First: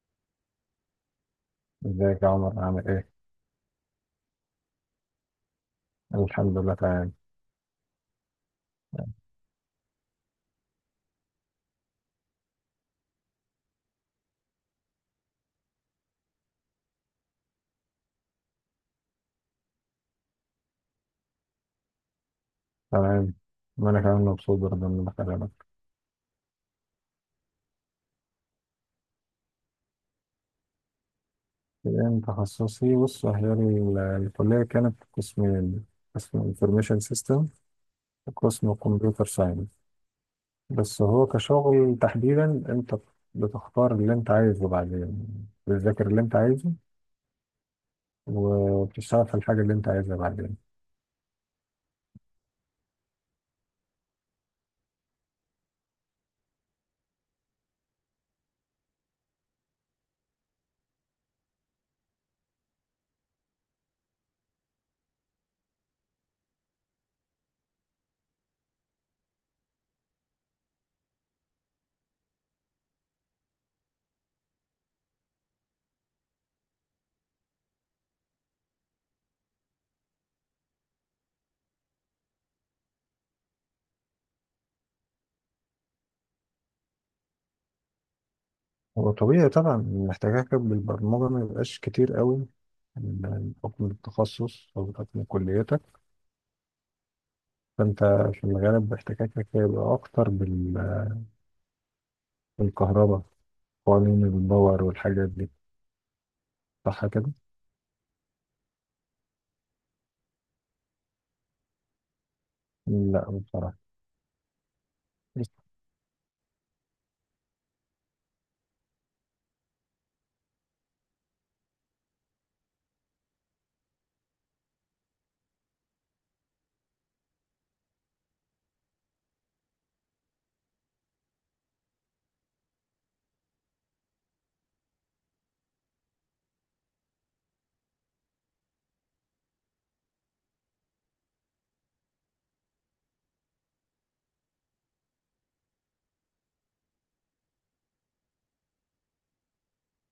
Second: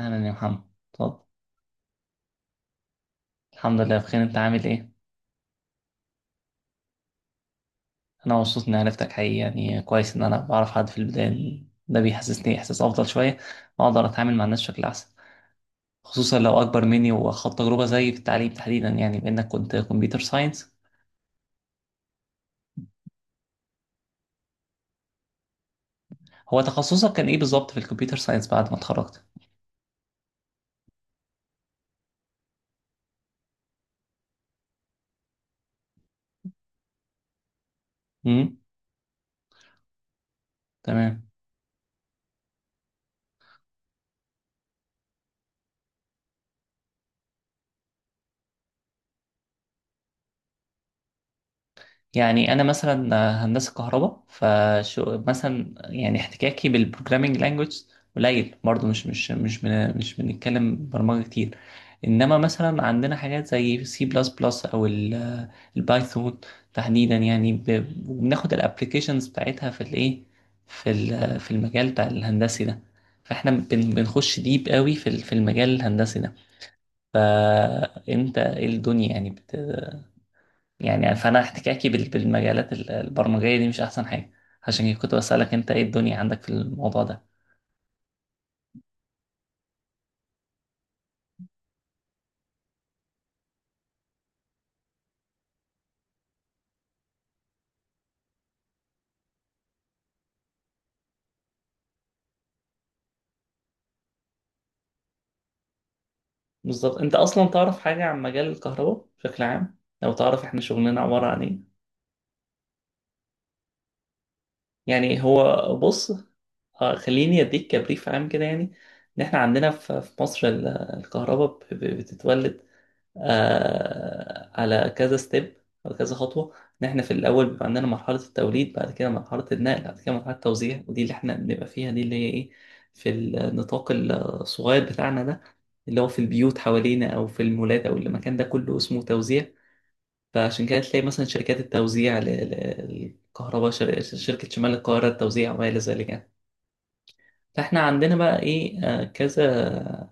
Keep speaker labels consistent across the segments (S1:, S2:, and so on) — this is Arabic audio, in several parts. S1: أهلا يا محمد. اتفضل.
S2: ازيك يا عمر، عامل ايه؟
S1: الحمد لله بخير، أنت عامل إيه؟
S2: الحمد لله، تمام.
S1: أنا مبسوط إني عرفتك حقيقي، يعني كويس إن أنا بعرف حد في البداية، ده بيحسسني إحساس أفضل شوية وأقدر أتعامل مع الناس بشكل أحسن، خصوصا لو أكبر مني وخد تجربة زيي في التعليم تحديدا، يعني بإنك كنت كمبيوتر ساينس.
S2: تمام. وانا كمان مبسوط برضه اني بكلمك.
S1: هو تخصصك كان إيه بالظبط في الكمبيوتر ساينس بعد ما اتخرجت؟
S2: إيه تخصصي؟ بص، هي الكلية كانت قسمين: قسم انفورميشن سيستم،
S1: امم.
S2: وقسم كمبيوتر ساينس. بس
S1: تمام.
S2: هو كشغل تحديدا، انت بتختار اللي انت عايزه بعدين، بتذاكر اللي انت عايزه، وبتشتغل في الحاجة اللي انت عايزها بعدين.
S1: يعني انا مثلا هندسه كهرباء فشو مثلا، يعني احتكاكي بالبروجرامينج لانجويج قليل برضه، مش بنتكلم برمجه كتير. انما مثلا عندنا حاجات زي سي بلس بلس او البايثون تحديدا، يعني بناخد الابلكيشنز بتاعتها في الايه، في في المجال بتاع الهندسي ده. فاحنا بنخش ديب قوي في في المجال الهندسي ده. انت ايه الدنيا يعني؟ يعني فانا احتكاكي بالمجالات البرمجيه دي مش احسن حاجه، عشان كده كنت بسالك انت ايه الدنيا عندك في الموضوع ده.
S2: هو طبيعي طبعا، محتاجك بالبرمجة ما يبقاش كتير قوي بحكم التخصص أو بحكم كليتك. فأنت في الغالب احتكاكك هيبقى أكتر بالكهرباء، قوانين الباور والحاجات دي.
S1: بالظبط،
S2: صح
S1: انت
S2: كده؟
S1: اصلا تعرف حاجه عن مجال الكهرباء بشكل عام؟ لو تعرف احنا شغلنا عباره عن ايه.
S2: لا، بصراحة.
S1: يعني هو بص، خليني اديك كبريف عام كده، يعني ان احنا عندنا في مصر الكهرباء بتتولد آه على كذا ستيب او كذا خطوه. ان احنا في الاول بيبقى عندنا مرحله التوليد، بعد كده مرحله النقل، بعد كده مرحله التوزيع، ودي اللي احنا بنبقى فيها، دي اللي هي ايه، في النطاق الصغير بتاعنا ده اللي هو في البيوت حوالينا او في المولات او المكان ده كله اسمه توزيع. فعشان كده تلاقي مثلا شركات التوزيع للكهرباء، شركه شمال القاهره التوزيع وما الى ذلك يعني. فاحنا عندنا بقى ايه كذا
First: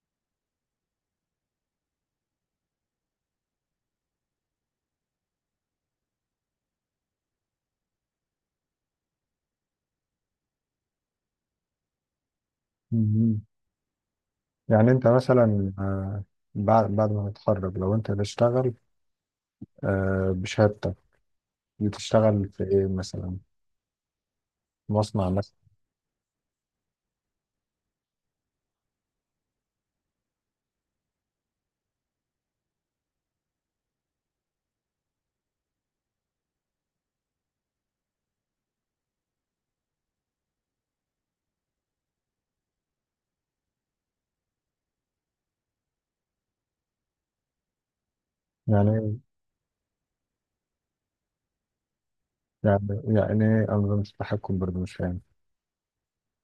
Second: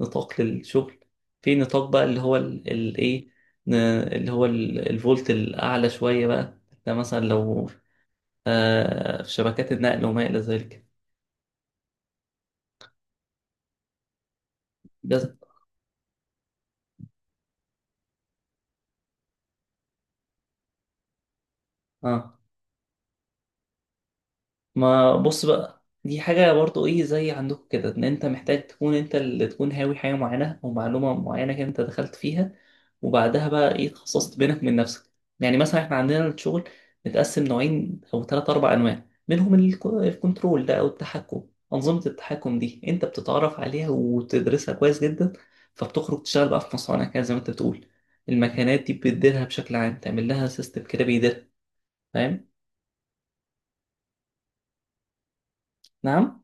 S1: نطاق للشغل. في نطاق بقى اللي هو الايه، اللي هو الفولت الاعلى شويه بقى، ده مثلا لو آه في شبكات النقل وما الى ذلك.
S2: مهم. يعني أنت
S1: بس
S2: مثلا، بعد ما تتخرج، لو أنت هتشتغل بشهادتك،
S1: اه،
S2: بتشتغل في إيه مثلا؟
S1: ما
S2: مصنع
S1: بص
S2: مثلا؟
S1: بقى، دي حاجة برضو ايه زي عندكم كده، ان انت محتاج تكون انت اللي تكون هاوي حاجة معينة او معلومة معينة كده انت دخلت فيها. وبعدها بقى ايه تخصصت بينك من نفسك. يعني مثلا احنا عندنا الشغل متقسم نوعين او ثلاث اربع انواع، منهم الكنترول ده او التحكم. انظمة التحكم دي انت بتتعرف عليها وتدرسها كويس جدا، فبتخرج تشتغل بقى في مصانع كده زي ما انت بتقول. المكانات
S2: يعني
S1: دي
S2: إيه؟
S1: بتديرها بشكل عام، تعمل لها سيستم كده بيديرها. فاهم؟
S2: يعني إيه أنظمة التحكم؟ برضه مش فاهم.
S1: نعم،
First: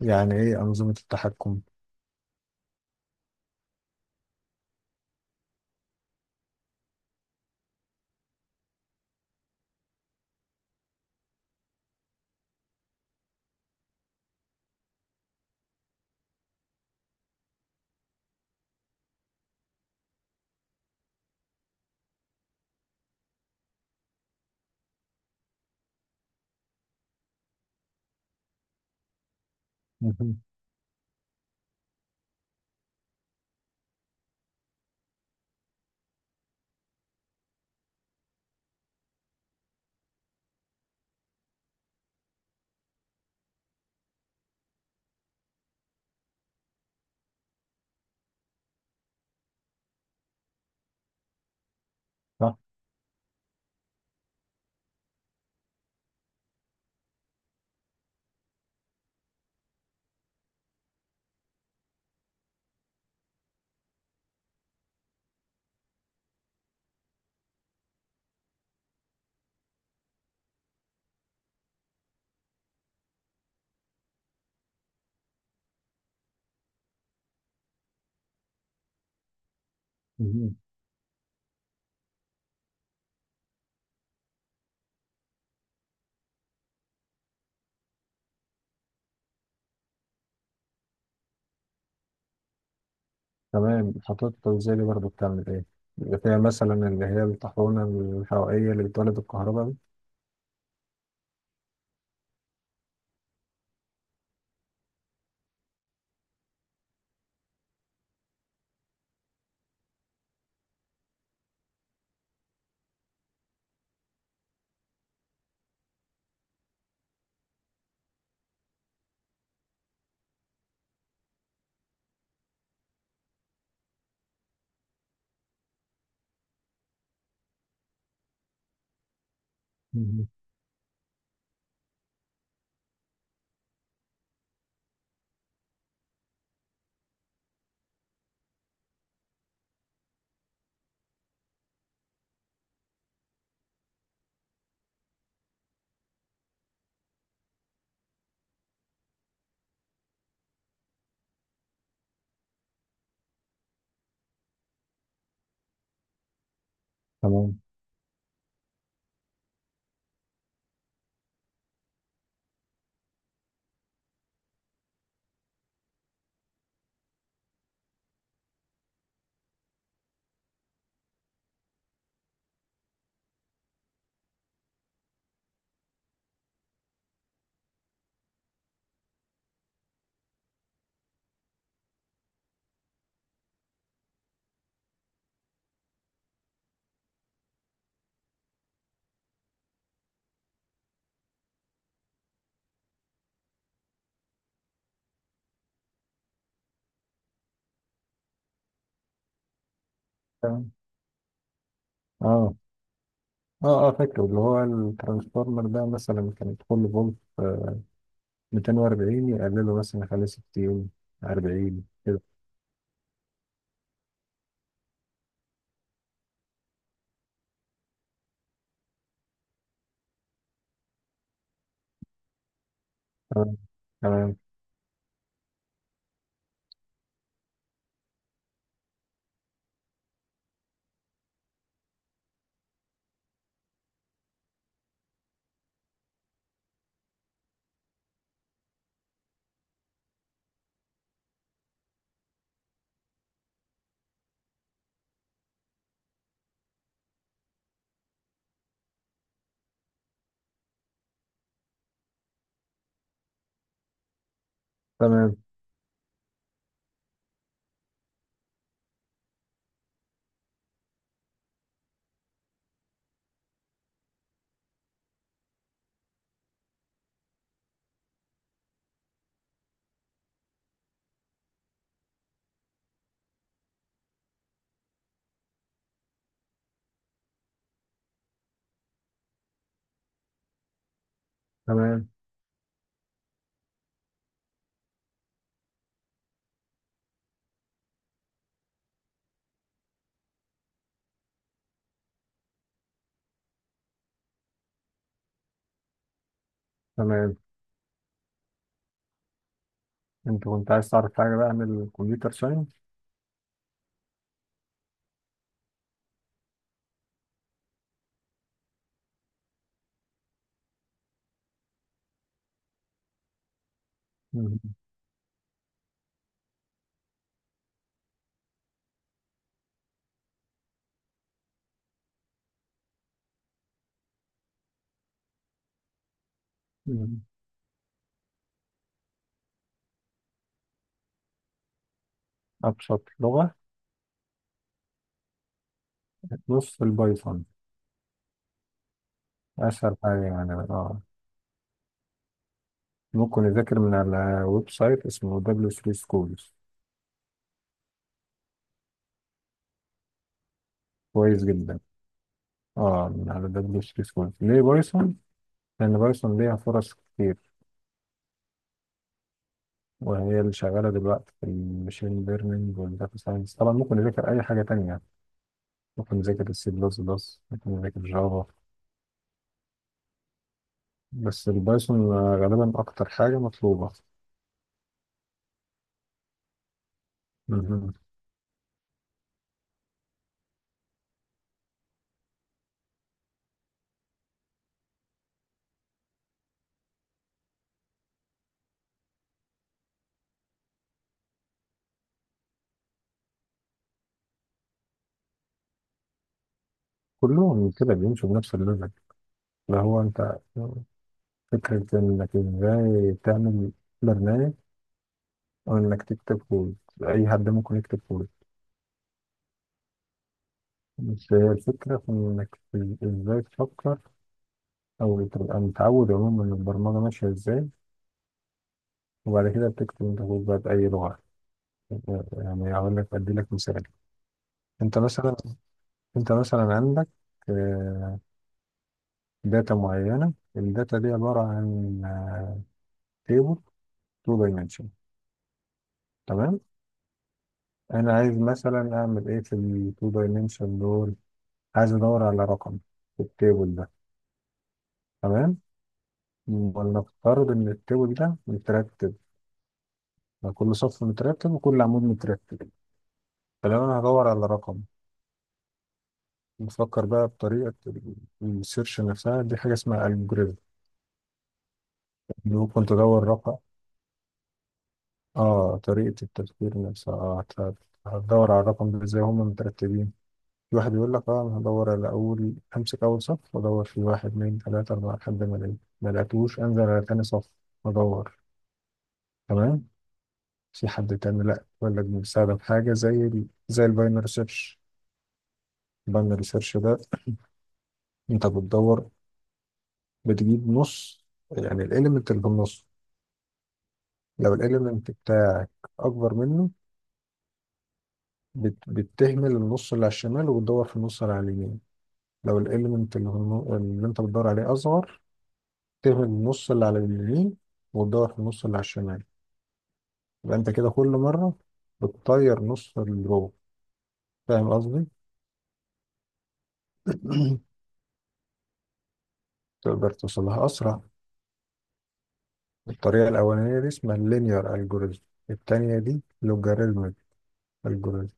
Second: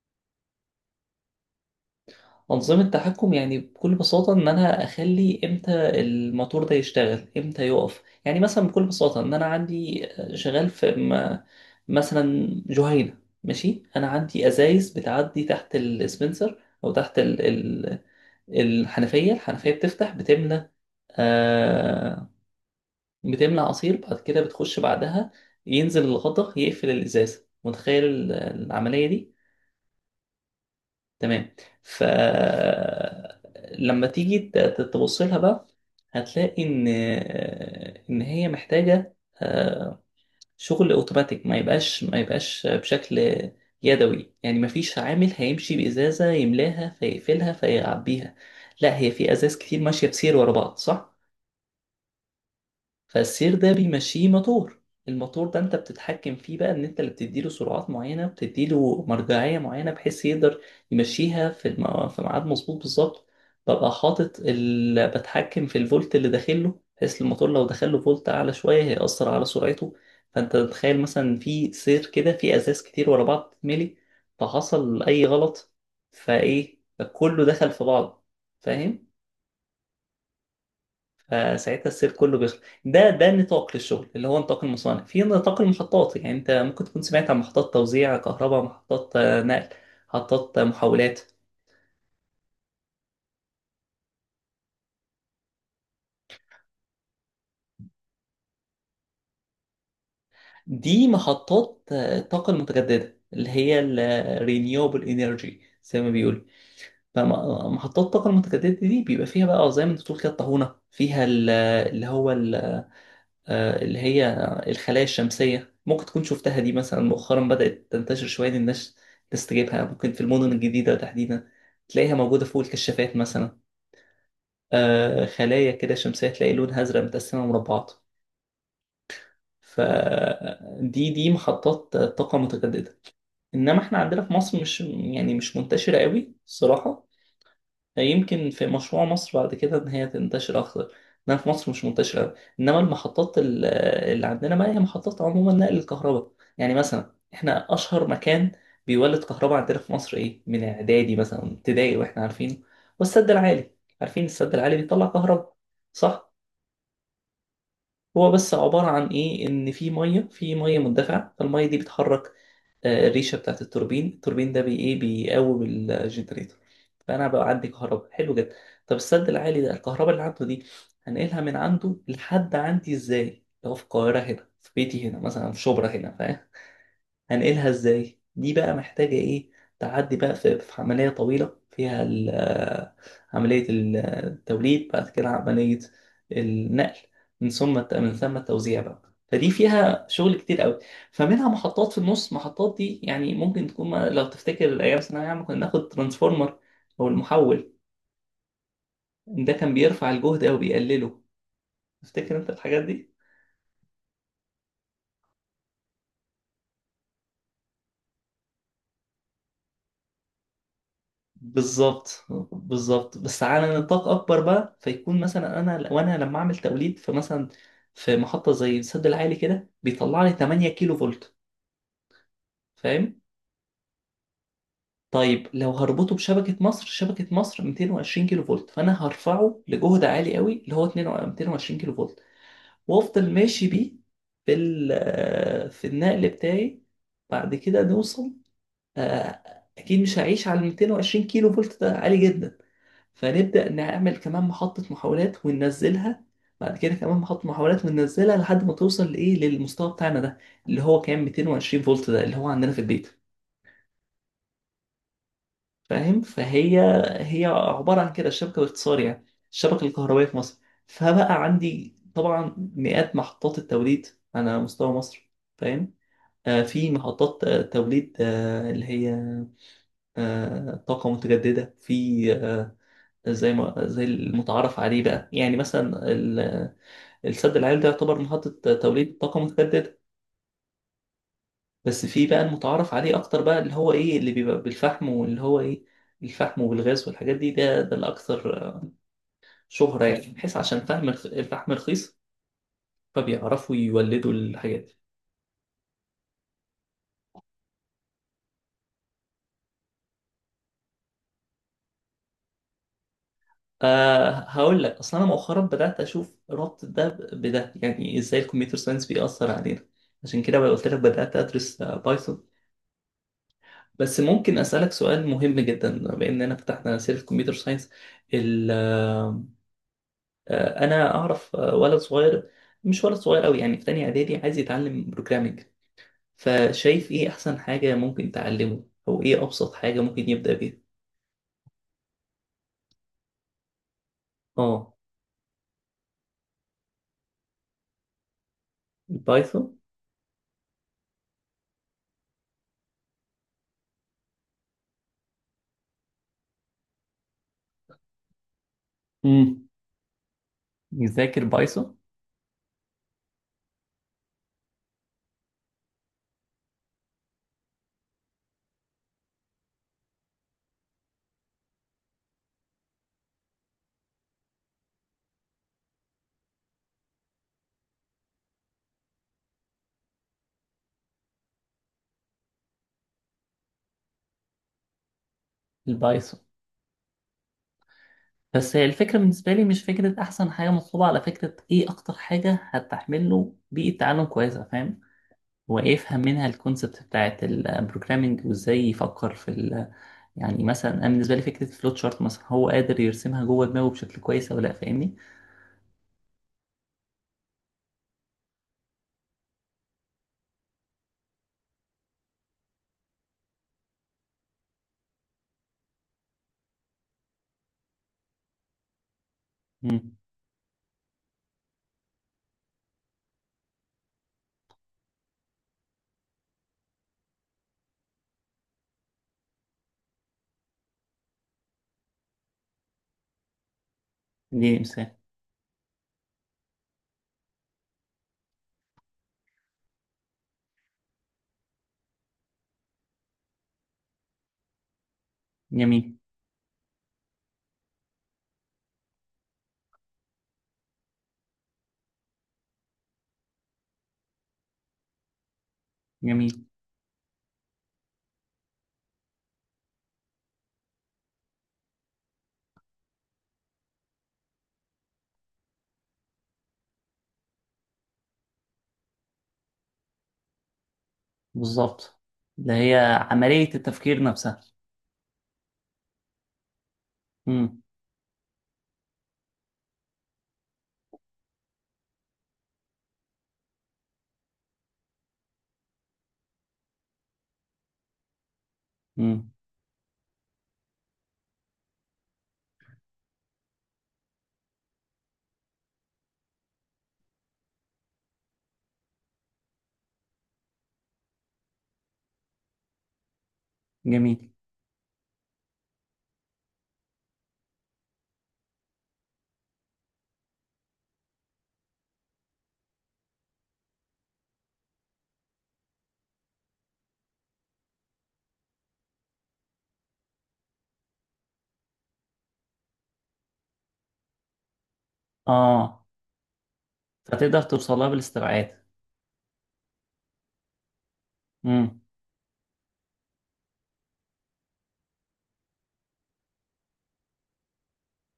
S2: يعني إيه أنظمة التحكم؟
S1: أنظمة تحكم يعني بكل بساطة إن أنا أخلي إمتى الموتور ده يشتغل إمتى يقف، يعني مثلا بكل بساطة إن أنا عندي شغال في مثلا جهينة، ماشي. أنا عندي أزايز بتعدي تحت السبنسر أو تحت الحنفية، الحنفية بتفتح بتملى، آه، بتملى عصير، بعد كده بتخش بعدها ينزل الغطا يقفل الإزازة، متخيل العملية دي؟
S2: مهم.
S1: تمام. ف لما تيجي تبص لها بقى هتلاقي ان هي محتاجه آه، شغل اوتوماتيك، ما يبقاش بشكل يدوي، يعني ما فيش عامل هيمشي بازازه يملاها فيقفلها فيعبيها. لا، هي في ازاز كتير ماشيه بسير ورا بعض، صح؟
S2: صح؟
S1: فالسير ده بيمشيه موتور. الموتور ده انت بتتحكم فيه بقى، ان انت اللي بتديله سرعات معينه، بتديله مرجعيه معينه بحيث يقدر يمشيها في في ميعاد مظبوط بالظبط. ببقى حاطط بتحكم في الفولت اللي داخله، بحيث الموتور لو دخله فولت اعلى شويه هيأثر على سرعته. فانت تتخيل مثلا في سير كده في ازاز كتير ورا بعض تتملي، فحصل اي غلط، فايه، فكله دخل في بعض. فاهم؟
S2: مهم.
S1: فساعتها السير كله بيخلص. ده ده نطاق للشغل اللي هو نطاق المصانع. في نطاق المحطات، يعني انت ممكن تكون سمعت عن محطات توزيع كهرباء، محطات نقل، محطات محولات.
S2: تمام. خطوات التوزيع دي برضه بتعمل إيه؟ بيبقى فيها مثلا اللي هي الطاحونة الحرارية اللي بتولد الكهرباء دي؟
S1: دي محطات الطاقة المتجددة اللي هي ال آه، renewable energy زي ما بيقولوا. فمحطات الطاقة المتجددة دي بيبقى فيها بقى زي ما انت بتقول كده، الطاحونة فيها اللي هو اللي هي الخلايا الشمسية. ممكن تكون شفتها دي مثلا، مؤخرا بدأت تنتشر شوية إن الناس تستجيبها، ممكن في المدن الجديدة تحديدا تلاقيها موجودة فوق الكشافات مثلا، خلايا كده شمسية تلاقي لونها أزرق متقسمة مربعات.
S2: مهم.
S1: فدي دي محطات طاقة متجددة. إنما إحنا عندنا في مصر مش، يعني مش منتشرة قوي الصراحة. يمكن في مشروع مصر بعد كده ان هي تنتشر اكتر، انها في مصر مش منتشره أوي. انما المحطات اللي عندنا بقى هي محطات عموما نقل الكهرباء. يعني مثلا احنا اشهر مكان بيولد كهرباء عندنا في مصر ايه، من اعدادي مثلا ابتدائي واحنا عارفينه، والسد العالي. عارفين السد العالي بيطلع كهرباء، صح؟
S2: تمام.
S1: هو بس عباره عن ايه، ان في ميه، في ميه مندفعه، فالميه دي بتحرك الريشه بتاعت التوربين، التوربين ده بي ايه، بيقوم الجنريتور. فانا بقى عندي كهرباء، حلو جدا. طب السد العالي ده الكهرباء اللي عنده دي هنقلها من عنده لحد عندي ازاي، لو في القاهره هنا في بيتي هنا مثلا في شبرا هنا، فاهم؟ هنقلها ازاي، دي بقى محتاجة ايه، تعدي بقى في عملية طويلة فيها عملية التوليد، بعد كده عملية النقل، من ثم التوزيع بقى. فدي فيها شغل كتير قوي. فمنها محطات في النص، محطات دي يعني ممكن تكون لو تفتكر ايام ثانويه عامه كنا ناخد ترانسفورمر او المحول، ده كان بيرفع الجهد او
S2: تمام.
S1: بيقلله. تفتكر انت
S2: آه.
S1: الحاجات دي؟
S2: آه. آه، فاكره. اللي هو الترانسفورمر ده مثلا، كان كل فولت 240 يقلله مثلا، يخليه 60، 40، كده.
S1: بالظبط، بالظبط بس على نطاق اكبر بقى. فيكون مثلا انا، وانا لما اعمل توليد في مثلا في محطه زي السد العالي كده بيطلع لي 8 كيلو فولت، فاهم؟
S2: تمام. تمام.
S1: طيب لو هربطه بشبكه مصر، شبكه مصر 220 كيلو فولت، فانا هرفعه لجهد عالي قوي اللي هو 22 220 كيلو فولت، وافضل ماشي بيه في في النقل بتاعي. بعد كده نوصل، آه، اكيد مش هعيش على 220 كيلو فولت، ده عالي جدا. فنبدأ نعمل كمان محطة محاولات وننزلها، بعد كده كمان محطة محاولات وننزلها لحد ما توصل لإيه، للمستوى بتاعنا ده اللي هو كان 220 فولت، ده اللي هو عندنا في البيت.
S2: تمام.
S1: فاهم؟ فهي، هي عبارة عن كده الشبكة باختصار يعني، الشبكة الكهربائية في مصر. فبقى عندي طبعا مئات محطات التوليد على مستوى مصر، فاهم؟ آه في محطات توليد آه اللي هي آه طاقة متجددة، في زي ما، زي المتعارف عليه بقى، يعني مثلا السد العالي ده يعتبر محطة توليد طاقة متجددة. بس
S2: تمام.
S1: في بقى المتعارف عليه أكتر بقى، اللي هو إيه، اللي بيبقى بالفحم واللي هو إيه، الفحم والغاز والحاجات دي، ده ده الأكثر شهرة يعني، بحيث عشان فحم الفحم رخيص، فبيعرفوا يولدوا الحاجات دي.
S2: تمام. أنت كنت عايز تعرف حاجة بقى عن الكمبيوتر ساينس؟
S1: أه، هقول لك، أصلا أنا مؤخرا بدأت أشوف ربط ده بده، يعني إزاي الكمبيوتر ساينس بيأثر علينا، عشان كده بقى قلت لك بدأت أدرس بايثون. بس ممكن
S2: مهم.
S1: أسألك سؤال مهم جدا بما إننا فتحنا سيرة كمبيوتر ساينس، ال- آه، أنا أعرف ولد صغير، مش ولد صغير أوي يعني، في تانية إعدادي عايز يتعلم بروجرامينج، فشايف
S2: مهم.
S1: إيه أحسن حاجة ممكن تعلمه أو إيه أبسط حاجة ممكن يبدأ بيها؟
S2: أبسط لغة،
S1: آه.
S2: نص البايثون.
S1: البايثون.
S2: أسهل حاجة يعني، آه. ممكن يذاكر من على ويب سايت اسمه دبليو 3 سكولز.
S1: امم. يذاكر
S2: كويس جدا.
S1: بايثون.
S2: اه، من على دبليو 3 سكولز. ليه بايثون؟ لأن بايثون ليها فرص كتير، وهي اللي شغالة دلوقتي في المشين ليرنينج والداتا ساينس. طبعا ممكن يذاكر أي حاجة تانية، ممكن يذاكر السي بلس بلس، ممكن يذاكر جافا، بس البايثون غالبا أكتر حاجة مطلوبة.
S1: البايثون.
S2: مهم.
S1: بس هي الفكرة بالنسبة لي مش فكرة أحسن حاجة مطلوبة، على فكرة إيه أكتر حاجة هتحمل له بيئة تعلم كويسة، فاهم؟ ويفهم منها الكونسبت بتاعت البروجرامينج، وازاي يفكر في ال، يعني مثلا انا بالنسبه لي فكره الفلوت شارت مثلا هو قادر يرسمها جوه دماغه بشكل كويس او لا، فاهمني؟
S2: كلهم كده بيمشوا بنفس الليفل. اللي هو أنت، فكرة إنك إزاي تعمل برنامج، أو إنك تكتب كود. أي حد ممكن يكتب كود،
S1: امم.
S2: بس هي الفكرة في إنك إزاي تفكر، أو تبقى متعود عموما إن البرمجة ماشية إزاي. وبعد كده بتكتب أنت كود بقى بأي لغة. يعني أقول لك، أدي لك مثال.
S1: دي
S2: أنت
S1: مثال.
S2: مثلا، أنت مثلا عندك آه، داتا معينة. الداتا دي عبارة عن تيبل 2 دايمنشن.
S1: جميل.
S2: تمام. أنا عايز مثلا أعمل إيه في ال 2 دايمنشن دول؟ عايز أدور على رقم في التيبل ده. تمام.
S1: جميل.
S2: ولنفترض ان التيبل ده مترتب، يعني كل صف مترتب وكل عمود مترتب. فلو انا هدور على رقم، بفكر بقى بطريقه السيرش نفسها. دي حاجه اسمها الجوريزم.
S1: بالظبط، اللي
S2: ممكن
S1: هي
S2: تدور رقم.
S1: عمليه التفكير نفسها.
S2: اه، طريقه التفكير نفسها، اه،
S1: امم.
S2: هتدور على الرقم ده ازاي، هما مترتبين. في واحد يقول لك اه، انا هدور على اول، امسك اول صف وادور في واحد، اتنين، تلاته، اربعه، لحد ما الاقي. ما لقيتوش، انزل على تاني صف وادور.
S1: امم.
S2: تمام. في حد تاني لا، يقول لك بنساعدك بحاجة زي زي الباينري سيرش. الباينري سيرش ده، انت بتدور، بتجيب نص، يعني الاليمنت اللي بالنص.
S1: جميل.
S2: لو الاليمنت بتاعك اكبر منه، بتهمل النص اللي على الشمال، وبتدور في النص اللي على اليمين. لو الاليمنت اللي انت بتدور عليه اصغر، تهمل النص اللي على اليمين، وتدور في النص اللي على الشمال. يبقى انت كده كل مرة بتطير نص الرو. فاهم قصدي؟
S1: اه، فتقدر توصلها بالاستبعاد.
S2: تقدر توصلها أسرع.
S1: امم.
S2: الطريقة الأولانية دي اسمها اللينير الجوريزم. التانية دي لوجاريتمك الجوريزم.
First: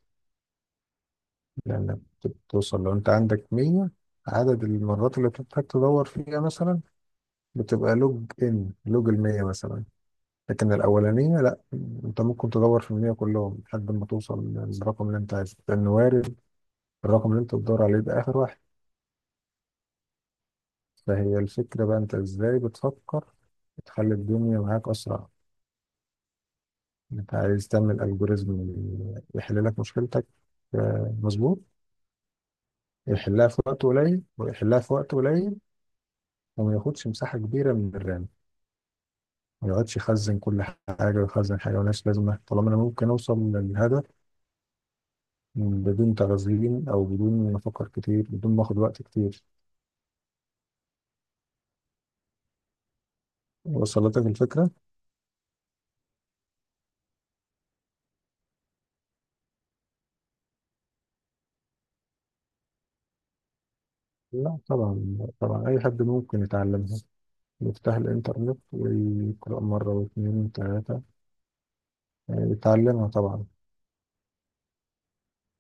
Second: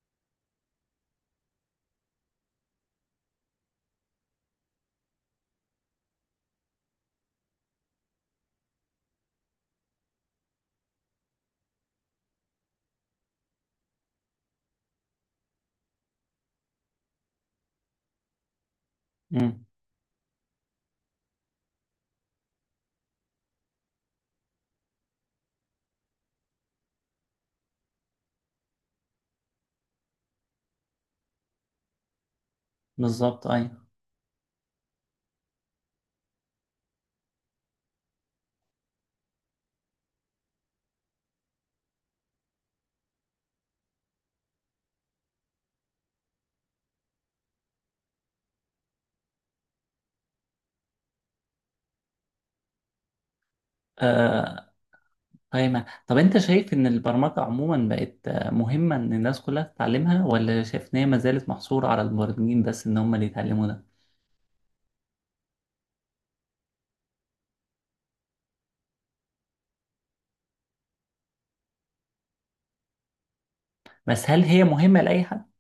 S2: لأنك بتوصل، لو أنت عندك 100، عدد المرات اللي بتحتاج تدور فيها مثلا بتبقى لوج، إن لوج المية مثلا. لكن الأولانية لأ، أنت ممكن تدور في المية كلهم لحد ما توصل للرقم اللي أنت عايزه، لأنه وارد الرقم اللي أنت بتدور عليه ده آخر واحد.
S1: امم.
S2: فهي الفكرة بقى، أنت إزاي بتفكر تخلي الدنيا معاك أسرع. انت عايز تعمل الجوريزم يحل لك مشكلتك. مظبوط.
S1: بالظبط،
S2: يحلها في وقت
S1: ايوه.
S2: قليل، ويحلها في وقت قليل، وما ياخدش مساحه كبيره من الرام، ما يقعدش يخزن كل حاجه، ويخزن حاجه ملهاش لازمه، طالما انا ممكن اوصل للهدف بدون تخزين، او بدون ما افكر كتير، بدون ما اخد وقت كتير. وصلتك
S1: آه،
S2: الفكره؟
S1: طيب طب انت شايف ان البرمجة عموما بقت مهمة ان الناس كلها تتعلمها، ولا شايف ان هي ما زالت محصورة على المبرمجين بس ان هم اللي يتعلموا ده؟
S2: لا طبعا، طبعا، اي حد ممكن يتعلمها. يفتح الانترنت ويقرا مره واثنين وثلاثه، يتعلمها طبعا.
S1: بس هل هي مهمة لأي حد؟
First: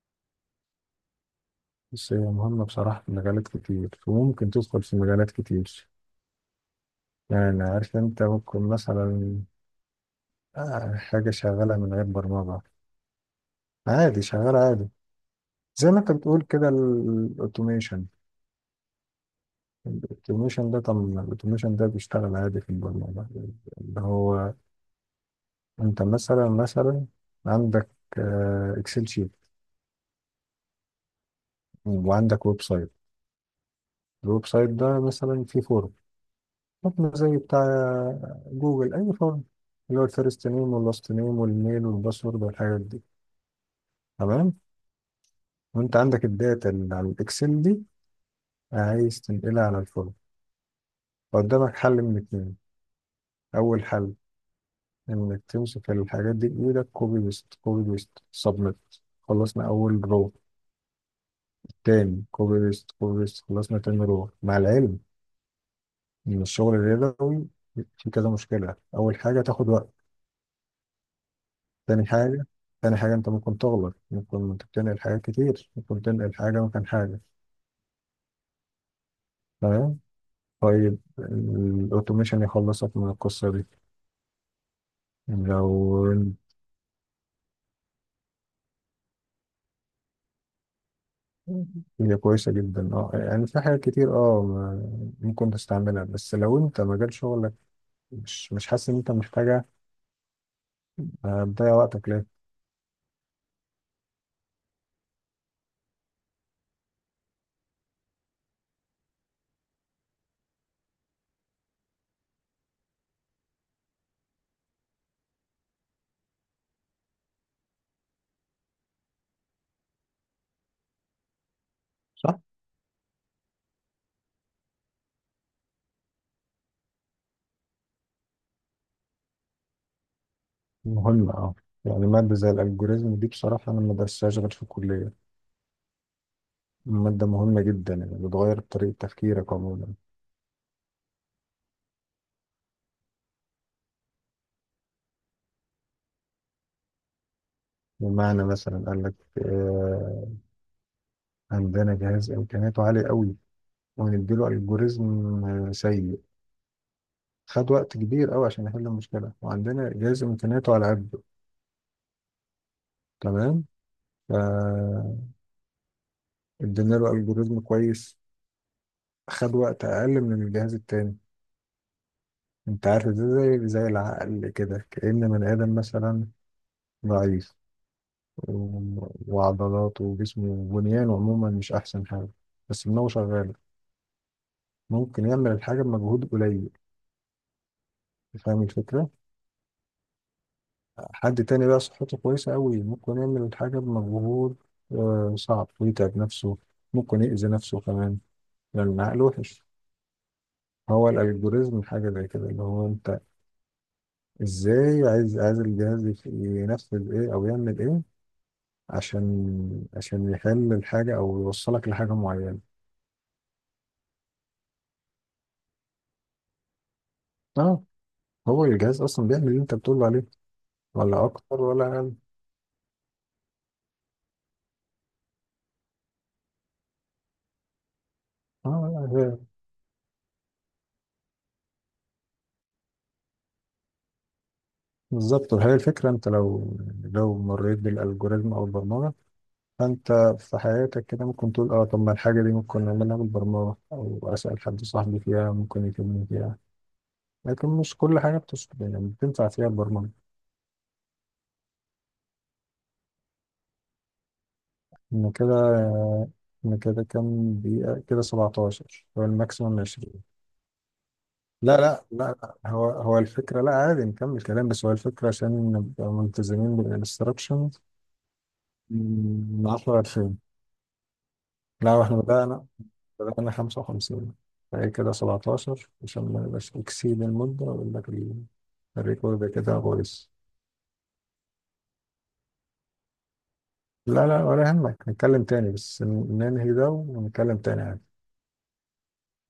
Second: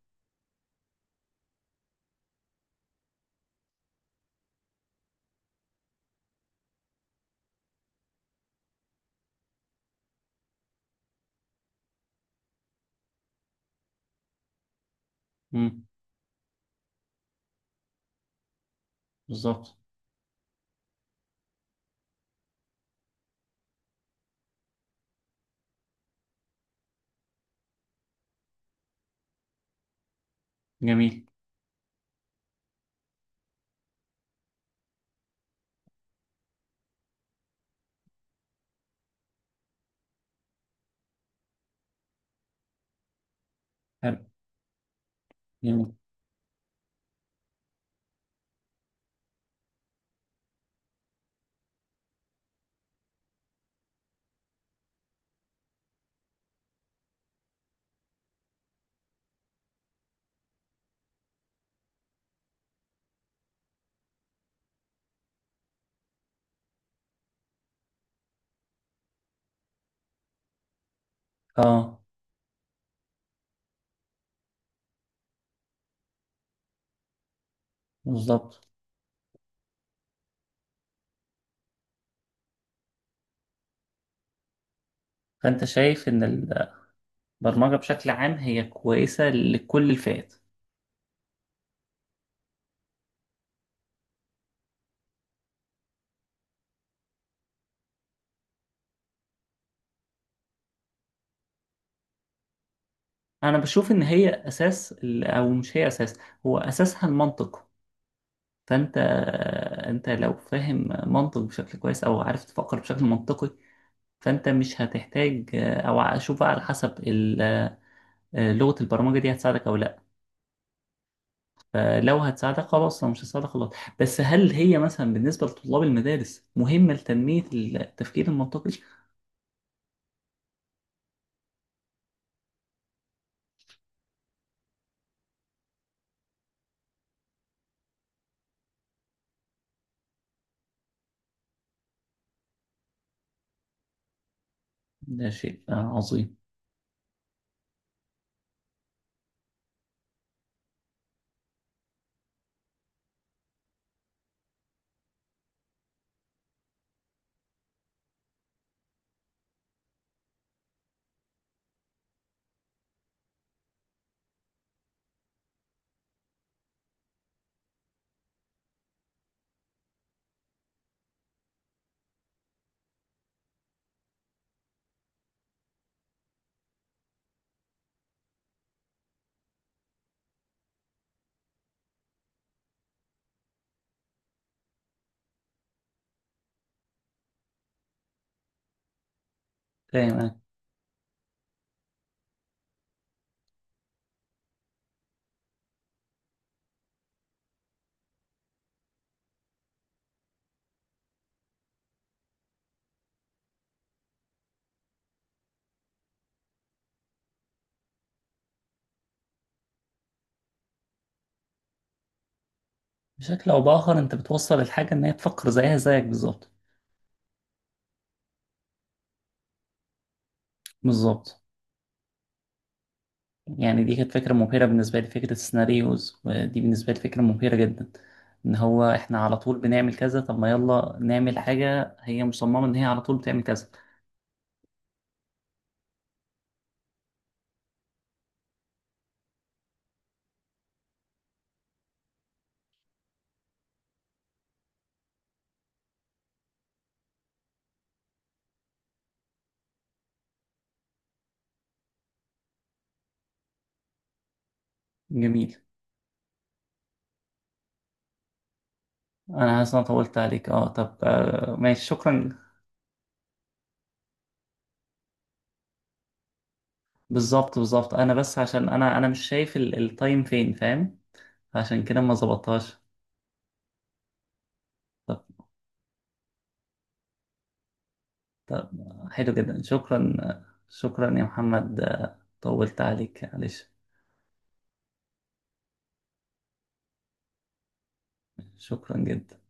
S2: بس هي مهمة بصراحة في مجالات كتير، وممكن تدخل في مجالات كتير. يعني عارف، انت ممكن مثلا حاجة شغالة من غير برمجة، عادي، شغالة عادي.
S1: امم.
S2: زي ما انت بتقول كده، الاوتوميشن.
S1: بالظبط.
S2: الاوتوميشن ده، طب الاوتوميشن ده بيشتغل عادي في البرمجة. اللي هو، انت مثلا عندك اكسل شيت،
S1: جميل.
S2: وعندك ويب سايت. الويب سايت ده مثلا فيه فورم، حطنا زي بتاع جوجل، أي فورم، اللي هو الفيرست نيم واللاست نيم والميل والباسورد والحاجات دي.
S1: حلو.
S2: تمام.
S1: جميل.
S2: وأنت عندك الداتا اللي على الإكسل دي، عايز تنقلها على الفورم. فقدامك حل من اتنين: أول حل، إنك تمسك الحاجات دي بإيدك، كوبي بيست، كوبي بيست، سبميت. خلصنا أول رو. تاني، كوبي بيست، كوبي بيست، خلصنا تاني رو. مع العلم إن الشغل اليدوي فيه كذا مشكلة. أول حاجة، تاخد وقت.
S1: اه.
S2: تاني حاجة، أنت ممكن تغلط، ممكن تنقل حاجات كتير، ممكن تنقل حاجة مكان حاجة.
S1: بالظبط.
S2: تمام. طيب، الأوتوميشن يخلصك من القصة دي.
S1: فانت
S2: لو.
S1: شايف ان البرمجة بشكل عام هي كويسة لكل الفئات.
S2: هي كويسة جدا، اه، يعني في حاجات كتير، اه، ممكن تستعملها، بس لو أنت مجال شغلك مش حاسس إن أنت محتاجها، تضيع وقتك ليه؟
S1: انا بشوف ان هي اساس او مش هي اساس، هو اساسها المنطق. فانت، انت لو فاهم منطق بشكل كويس او عارف تفكر بشكل منطقي، فانت مش هتحتاج او اشوف بقى على حسب لغة البرمجة دي هتساعدك او لا، فلو
S2: صح؟
S1: هتساعدك خلاص، لو مش هتساعدك خلاص. بس هل هي مثلا بالنسبة لطلاب المدارس مهمة لتنمية التفكير المنطقي؟
S2: مهمة، اه. يعني مادة زي الألجوريزم دي بصراحة أنا ما درستهاش غير في الكلية. مادة مهمة جدا، يعني بتغير طريقة تفكيرك عموما.
S1: ده شيء عظيم.
S2: بمعنى، مثلا قال لك آه، عندنا جهاز امكانياته عاليه قوي، وهنديله الجوريزم سيء، خد وقت كبير قوي عشان يحل المشكله. وعندنا جهاز امكانياته على قده، تمام، فادينا له الجوريزم كويس، خد وقت اقل من الجهاز التاني. انت عارف ده زي، العقل كده، كأن بني ادم مثلا ضعيف، وعضلاته وجسمه وبنيانه عموما مش احسن حاجه، بس دماغه شغاله، ممكن يعمل الحاجه بمجهود قليل. فاهم الفكره؟
S1: فاهم أنا.
S2: حد تاني بقى صحته كويسة أوي، ممكن يعمل الحاجة بمجهود صعب، ويتعب نفسه، ممكن يأذي نفسه كمان، لأن العقل وحش. هو الألجوريزم حاجة زي كده، اللي هو أنت إزاي عايز، الجهاز ينفذ إيه، أو يعمل إيه، عشان يحل الحاجة، أو يوصلك لحاجة معينة.
S1: بشكل او باخر انت بتوصل الحاجة ان هي تفكر زيها زيك بالظبط.
S2: أه. هو الجهاز أصلا بيعمل اللي أنت بتقول عليه، ولا
S1: بالظبط.
S2: أكتر ولا أقل.
S1: يعني دي كانت فكرة مبهرة بالنسبة لي، فكرة السيناريوز ودي بالنسبة لي فكرة مبهرة جدا، ان هو
S2: أه،
S1: احنا على
S2: هي
S1: طول بنعمل كذا، طب ما يلا نعمل حاجة هي مصممة ان هي على طول بتعمل كذا.
S2: بالظبط. وهي الفكرة، أنت لو، مريت بالألجوريزم أو البرمجة، فانت في حياتك كده ممكن تقول، اه، طب ما الحاجه دي ممكن نعملها بالبرمجه، او اسال حد صاحبي فيها ممكن يفيدني فيها. لكن مش كل حاجه يعني بتنفع فيها البرمجه. ان
S1: جميل.
S2: كده، كام دقيقه كده، 17 هو
S1: انا حاسس إن
S2: الماكسيموم،
S1: انا طولت
S2: 20.
S1: عليك، اه طب آه
S2: لا
S1: ماشي،
S2: لا لا
S1: شكرا.
S2: لا، هو، الفكره، لا، عادي نكمل كلام، بس هو الفكره عشان نبقى ملتزمين
S1: بالظبط،
S2: بالانستراكشنز.
S1: بالظبط، انا بس عشان انا، انا مش شايف
S2: من 10 ل
S1: التايم
S2: 20.
S1: فين، فاهم، عشان كده
S2: لا،
S1: ما
S2: احنا بدأنا
S1: ظبطهاش.
S2: انا 55، فهي كده
S1: طب,
S2: 17، عشان ما نبقاش اكسيد المدة. اقول لك
S1: طب حلو
S2: الريكورد
S1: جدا،
S2: كده
S1: شكرا،
S2: بايظ.
S1: شكرا يا محمد، طولت عليك معلش.
S2: لا لا، ولا يهمك، نتكلم تاني، بس ننهي ده ونتكلم تاني.
S1: شكرا جدا.